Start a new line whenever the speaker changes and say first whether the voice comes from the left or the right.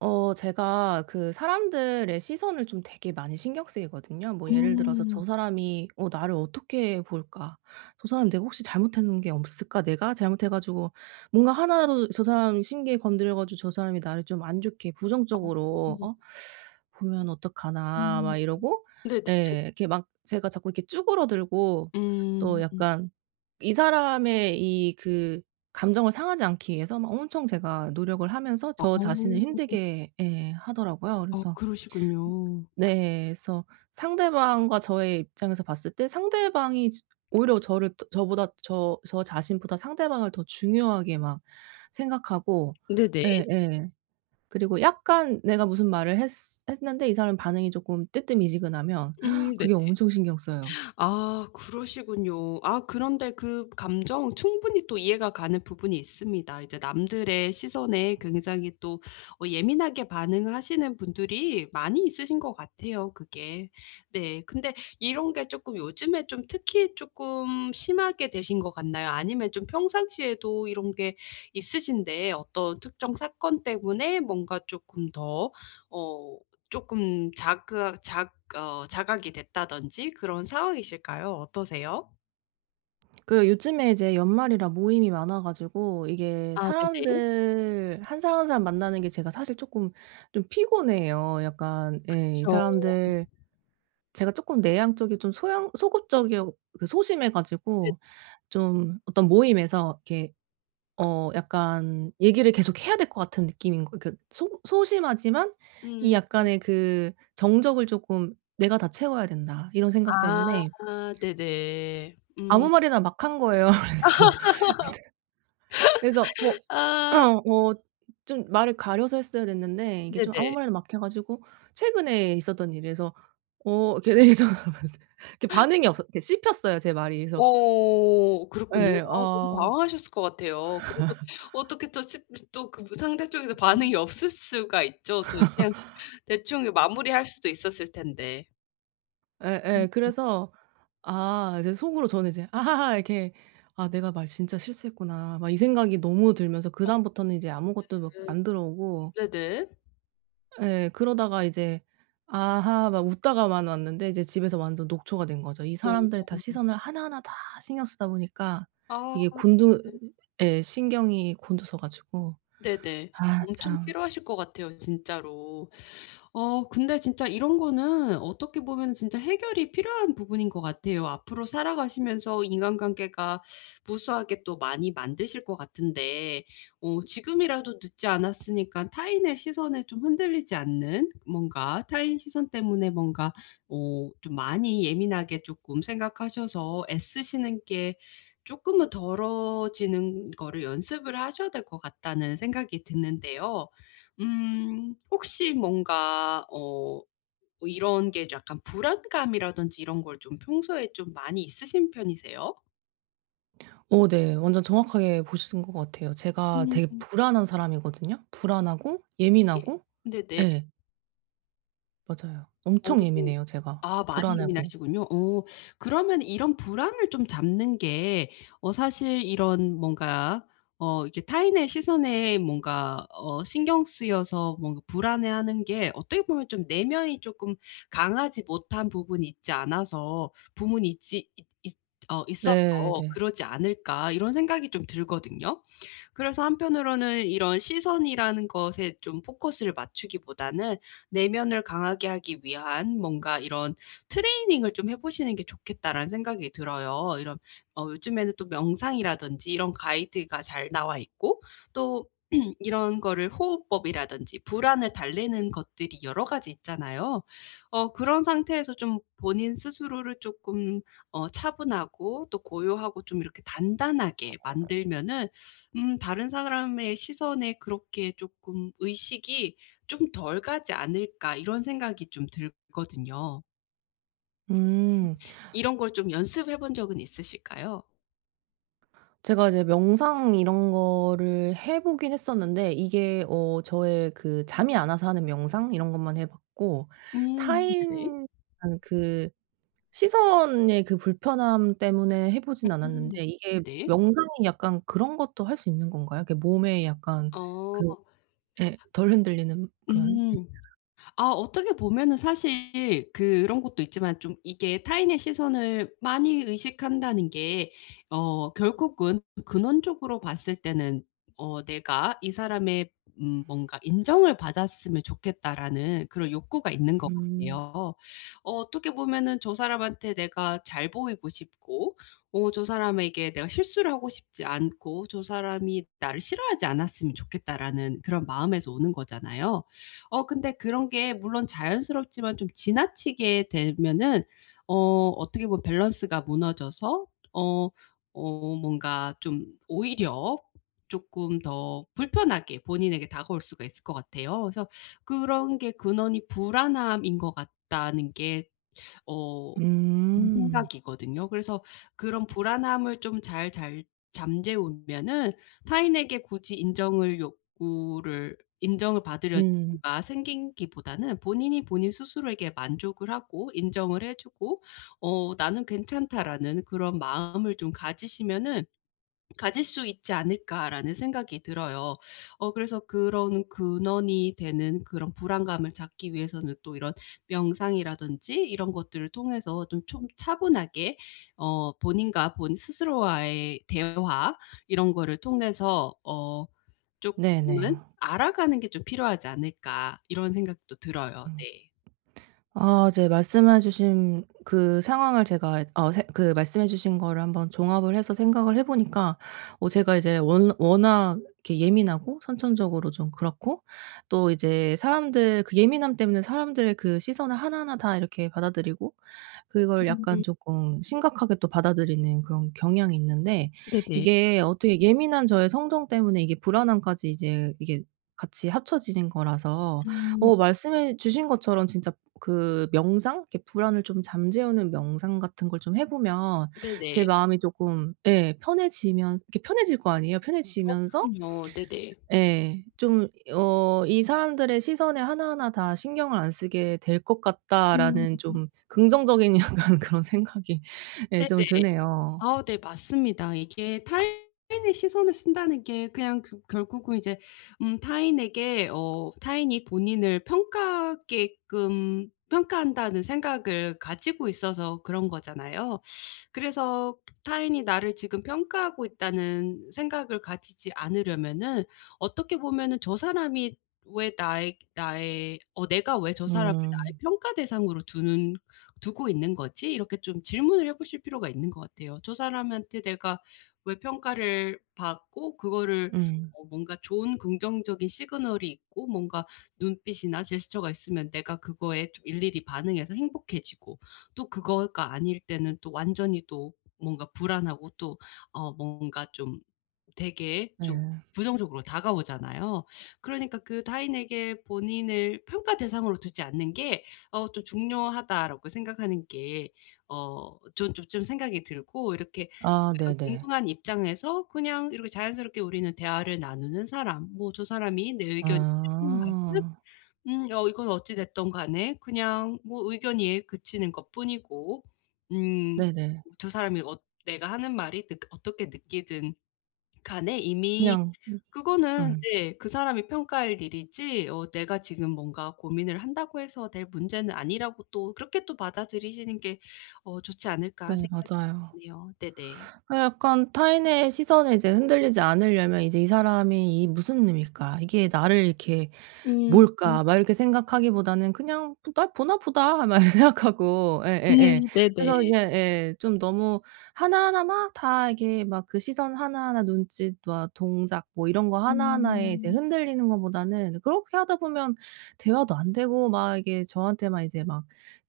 right: 어 제가 그 사람들의 시선을 좀 되게 많이 신경 쓰이거든요. 뭐 예를 들어서 '저
left: 음.
right: 사람이 어 나를 어떻게 볼까?', '저 사람 내가 혹시 잘못한 게 없을까?', '내가 잘못해 가지고 뭔가 하나라도 저 사람 심기 건드려 가지고 저 사람이 나를 좀 안 좋게 부정적으로
left: 아.
right: 어 보면 어떡하나?'
left: 음.
right: 막 이러고
left: 네네.
right: 예. 이렇게 막 제가 자꾸 이렇게 쭈그러들고 또
left: 음.
right: 약간 이 사람의 이 그 감정을 상하지 않기 위해서 막 엄청 제가 노력을 하면서
left: 어.
right: 저 자신을 힘들게 예 하더라고요.
left: 아
right: 그래서
left: 그러시군요.
right: 네. 그래서 상대방과 저의 입장에서 봤을 때 상대방이 스 오히려 저를 저보다 저 저 자신보다 상대방을 더 중요하게 막 생각하고
left: 네네.
right: 예예. 그리고 약간 내가 무슨 말을 했스 했는데 이 사람 반응이 쪼끔 뜨뜻미지근하면
left: 음 네.
right: 그게 엄청 신경 쓰여요.
left: 아 그러시군요. 아 그런데 그 감정은 충분히 또 이해가 가는 부분이 있습니다. 이제 남들의 시선에 굉장히 또 어 예민하게 반응을 하시는 분들이 많이 있으신 것 같아요 그게. 네. 근데 이런 게 쪼끔 요즘에 좀 특히 쪼끔 심하게 되신 것 같나요? 아니면 좀 평상시에도 이런 게 있으신데 어떤 특정 사건 때문에 뭔가 쪼끔 더 어 쪼끔 작그아 작 어 자각이 됐다든지 그런 상황이실까요? 어떠세요?
right: 그 요즘에 이제 연말이라 모임이 많아 가지고 이게
left: 아 네네.
right: 사람들 1 사람, 1 사람 만나는 게 제가 사실 쪼끔 좀 피곤해요 약간. 예. 이
left: 그쵸.
right: 사람들 제가 쪼끔 내향적이고 좀 소향 소극적이어 그 소심해
left: 네.
right: 가지고 좀 어떤 모임에서 이렇게 어 약간 얘기를 계속해야 될 것 같은 느낌인 거 그 소극 소심하지만 이
left: 음음.
right: 약간의 그 정적을 쪼끔 '내가 다 채워야 된다.' 이런 생각 때문에
left: 아 네네.
right: 아무
left: 음.
right: 말이나 막 한 거예요. 그래서 근데 그래서 뭐
left: 아.
right: 어 좀 말을 가려서 했어야 됐는데 이게 좀 아무
left: 네네.
right: 말이나 막 해 가지고 최근에 있었던 일이에요. 그래서 어 그래서 그 반응이 없었 그 씹혔어요 제 말이. 그래서
left: 어 그렇군요.
right: 예
left: 아 너무
right: 어.
left: 당황하셨을 것 같아요. 그래도 어떻게 또 스 스 또 그 뭐 상대 쪽에서 반응이
right: [unintelligible]
left: 없을 수가 있죠 어떻게? 그냥 대충 이 마무리할 수도 있었을 텐데.
right: 예예.
left: 음음.
right: 그래서 아 이제 속으로 저는 이제 아하하 이렇게 '아 내가 말 진짜 실수했구나.' 막 이 생각이 너무 들면서
left: 억
right: 그다음부터는 이제 아무것도 막 안 들어오고
left: 네네. 네네.
right: 예. 그러다가 이제 아하 막 웃다가만 왔는데 이제 집에서 완전 녹초가 된 거죠. 이 사람들의 다
left: 어.
right: 시선을 하나하나 다 신경 쓰다 보니까
left: 아
right: 이게 곤두
left: 네.
right: 예 신경이 곤두서 가지고,
left: 네네.
right: 아
left: 엄청
right: 참.
left: 피로하실 것 같아요 진짜로. 어 근데 진짜 이런 거는 어떻게 보면 진짜 해결이 필요한 부분인 것 같아요. 앞으로 살아가시면서 인간관계가 무수하게 또 많이 만드실 것 같은데 어 지금이라도 늦지 않았으니까 타인의 시선에 좀 흔들리지 않는 뭔가 타인 시선 때문에 뭔가 어 좀 많이 예민하게 쪼끔 생각하셔서 애쓰시는 게 쪼끔은 덜어지는 거를 연습을 하셔야 될 것 같다는 생각이 드는데요. 음 혹시 뭔가 어 이런 게 약간 불안감이라든지 이런 걸 좀 평소에 좀 많이 있으신 편이세요?
right: 어 네. 완전 정확하게 보신 것 같아요. 제가 되게
left: 음.
right: 불안한 사람이거든요. 불안하고
left: 예.
right: 예민하고
left: 네네.
right: 예. 맞아요.
left: 어.
right: 엄청 예민해요, 제가
left: 아 많이
right: 불안해하고.
left: 예민하시군요. 어 그러면 이런 불안을 좀 잡는 게 어 사실 이런 뭔가 어 이게 타인의 시선에 뭔가 어 신경 쓰여서 뭔가 불안해하는 게 어떻게 보면 좀 '내면이 쪼끔 강하지 못한 부분이 있지 않아서 부문이 있지 있 있 어 있어서
right: 네네.
left: 그러지 않을까?' 이런 생각이 좀 들거든요. 그래서 한편으로는 이런 '시선이라는 것에 좀 포커스를 맞추기보다는 내면을 강하게 하기 위한 뭔가 이런 트레이닝을 좀 해 보시는 게 좋겠다.'라는 생각이 들어요. 이런 어 요즘에는 또 명상이라든지 이런 가이드가 잘 나와있고 또 이런 거를 호흡법이라든지 불안을 달래는 것들이 여러 가지 있잖아요. 어 그런 상태에서 좀 본인 스스로를 쪼끔 어 차분하고 또 고요하고 좀 이렇게 단단하게 만들면은 음 '다른 사람의 시선에 그렇게 쪼끔 의식이 좀 덜 가지 않을까.' 이런 생각이 좀 들거든요. 혹시
right: 음.
left: 이런 걸 좀 연습해본 적은 있으실까요?
right: 제가 이제 명상 이런 거를 해보긴 했었는데 이게 어 저의 그 잠이 안 와서 하는 명상 이런 것만 해봤고
left: 음 네.
right: 타인의 그 시선의 그 불편함 때문에 해보진
left: 음
right: 않았는데 이게
left: 네.
right: 명상이 약간 그런 것도 할 수 있는 건가요? 그게 몸에 약간
left: 어.
right: 그 예. 덜 흔들리는 그런
left: 음. 아 어떻게 보면은 사실 그런 것도 있지만 좀 이게 타인의 시선을 많이 의식한다는 게 어 결국은 근원적으로 봤을 때는 어 '내가 이 사람의 음 뭔가 인정을 받았으면 좋겠다.'라는 그런 욕구가 있는 것
right: 음.
left: 같아요. 어 어떻게 보면은 '저 사람한테 내가 잘 보이고 싶고 어 사람에게 내가 실수를 하고 싶지 않고 저 사람이 나를 싫어하지 않았으면 좋겠다.'라는 그런 마음에서 오는 거잖아요. 어 근데 그런 게 물론 자연스럽지만 좀 지나치게 되면은 어 어떻게 보면 밸런스가 무너져서 어 어 뭔가 좀 오히려 쪼끔 더 불편하게 본인에게 다가올 수가 있을 것 같아요. 그래서 그런 게 근원이 불안함인 것 같다는 게 어 제
right: 음.
left: 생각이거든요. 그래서 그런 불안함을 좀 잘 잘 잠재우면은 타인에게 굳이 인정을 욕구를 인정을
right: 음.
left: 받으려든가 생기기보다는 본인이 본인 스스로에게 만족을 하고 인정을 해 주고 어 '나는 괜찮다.'라는 그런 마음을 좀 가지시면은 가질 수 있지 않을까라는 생각이 들어요. 어 그래서 그런 '근원이 되는 그런 불안감을 잡기 위해서는 또 이런 명상이라든지 이런 것들을 통해서 좀 좀 차분하게 어 본인과 본인 스스로와의 대화 이런 거를 통해서 어
right: 네네.
left: 쪼끔은 알아가는 게 좀 필요하지 않을까.' 이런 생각도 들어요.
right: 음.
left: 네.
right: 아 이제 말씀해 주신 그 상황을 제가 어 생 그 말씀해 주신 거를 한번 종합을 해서 생각을 해 보니까 어
left: 네.
right: 제가 이제 워 워낙 이렇게 예민하고 선천적으로 좀 그렇고 또 이제 사람들 그 예민함 때문에 사람들 그 시선을 하나하나 다 이렇게 받아들이고 그걸 약간
left: 음.
right: 쪼끔 심각하게 또 받아드리는 그런 경향이 있는데
left: 네네.
right: 이게 어떻게 예민한 저의 성정 때문에 이게 불안함까지 이제 이게 같이 합쳐지는 거라서
left: 음.
right: 어 말씀해 주신 것처럼 진짜 그 명상 이렇게 불안을 좀 잠재우는 명상 같은 걸 좀 해 보면 제
left: 네네.
right: 마음이 조금 예 편해지면 이게 편해질 거 아니에요.
left: 어
right: 편해지면서
left: 그럼요. 네네.
right: 예 좀 어 '이 사람들의 시선에 하나하나 다 신경을 안 쓰게 될 것
left: 음.
right: 같다.'라는 좀 긍정적인 약간 그런 생각이 예
left: 네네.
right: 좀 드네요.
left: 아 네 맞습니다. 이게 타인의 시선을 쓴다는 게 그냥 그 결국은 이제 음 타인에게 어 '타인이 본인을 평가하게끔 평가한다.'는 생각을 가지고 있어서 그런 거잖아요. 그래서 '타인이 나를 지금 평가하고 있다.'는 생각을 가지지 않으려면은 어떻게 보면은 '저 사람이 왜 나의 나의 어 내가 왜 저 사람을 나의
right: 음.
left: 평가 대상으로 두는 두고 있는 거지?' 이렇게 좀 질문을 해보실 필요가 있는 것 같아요. 저 사람한테 내가 왜 평가를 받고 그거를
right: 음.
left: 뭐 뭔가 좋은 긍정적인 시그널이 있고 뭔가 눈빛이나 제스처가 있으면 내가 그거에 좀 일일이 반응해서 행복해지고 또 그거가 아닐 때는 또 완전히 또 뭔가 불안하고 또 어 뭔가 좀 되게 좀
right: 네.
left: 부정적으로 다가오잖아요. 그러니까 그 '타인에게 본인을 평가 대상으로 두지 않는 게 어 좀 중요하다.'라고 생각하는 게 어 전 좀 좀 생각이 들고 이렇게
right: 아
left: [unintelligible]
right: 네네.
left: 동등한 입장에서 그냥 이렇게 자연스럽게 우리는 대화를 나누는 사람 뭐 저 사람이 내 의견이 싫든 말든
right: 아.
left: 음 이건 어찌 됐든 간에 그냥 뭐 의견이 그치는 것 뿐이고 음
right: 네네.
left: 저 사람이 어 내가 하는 말이 그 어떻게 느끼든 간에 이미
right: 그냥 응.
left: 그거는
right: 음.
left: 네 그 사람이 평가할 일이지 어 내가 지금 뭔가 고민을 한다고 해서 될 문제는 아니라고 또 그렇게 또 받아들이시는 게 어 좋지 않을까
right: 네
left: 생각이
right: 맞아요.
left: 드네요. 네네.
right: 아 약간 타인의 시선에 이제 흔들리지 않으려면 이제 '이 사람이 이 무슨 의미일까? 이게 나를 이렇게
left: 음.
right: 뭘까?' 막 이렇게 생각하기보다는 '그냥 날 보나 보다.' 막 이렇게 생각하고
left: 네.
right: 예예예. 그래서
left: 네네.
right: 그냥 예. 좀 너무 하나하나 막 다 이게 막 그 시선 하나하나 눈짓 막 동작 뭐 이런 거 하나하나에 이제
left: 음.
right: 흔들리는 거보다는 그렇게 하다 보면 대화도 안되고 막 이게 저한테 막 이제 막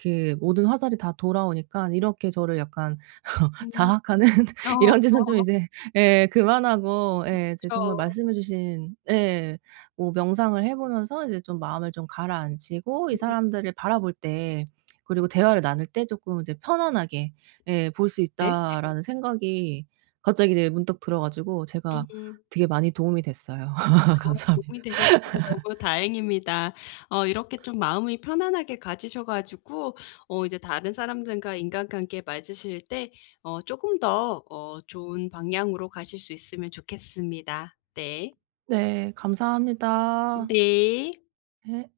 right: 그 모든 화살이 다 돌아오니까 이렇게 저를 약간
left: 음
right: 자학하는
left: 어.
right: 이런 짓은 좀 이제 예 그만하고 예 이제
left: 그쵸.
right: 정말 말씀해주신 예 뭐 명상을 해 보면서 이제 좀 마음을 좀 가라앉히고 '이
left: 음.
right: 사람들을 바라볼 때 그리고 대화를 나눌 때 쪼끔 이제 편안하게 예 볼 수
left: 네네.
right: 있다.'라는 생각이 갑자기 이제 문득 들어 가지고 제가
left: 음.
right: 되게 많이 도움이 됐어요.
left: 아
right: 감사합니다.
left: 도움이 되셨으니까 너무 다행입니다. 어 이렇게 좀 마음이 편안하게 가지셔 가지고 어 이제 다른 사람들과 인간관계 맞으실 때 어 쪼금 더 어 좋은 방향으로 가실 수 있으면 좋겠습니다. 네.
right: 네. 감사합니다.
left: 네.
right: 네.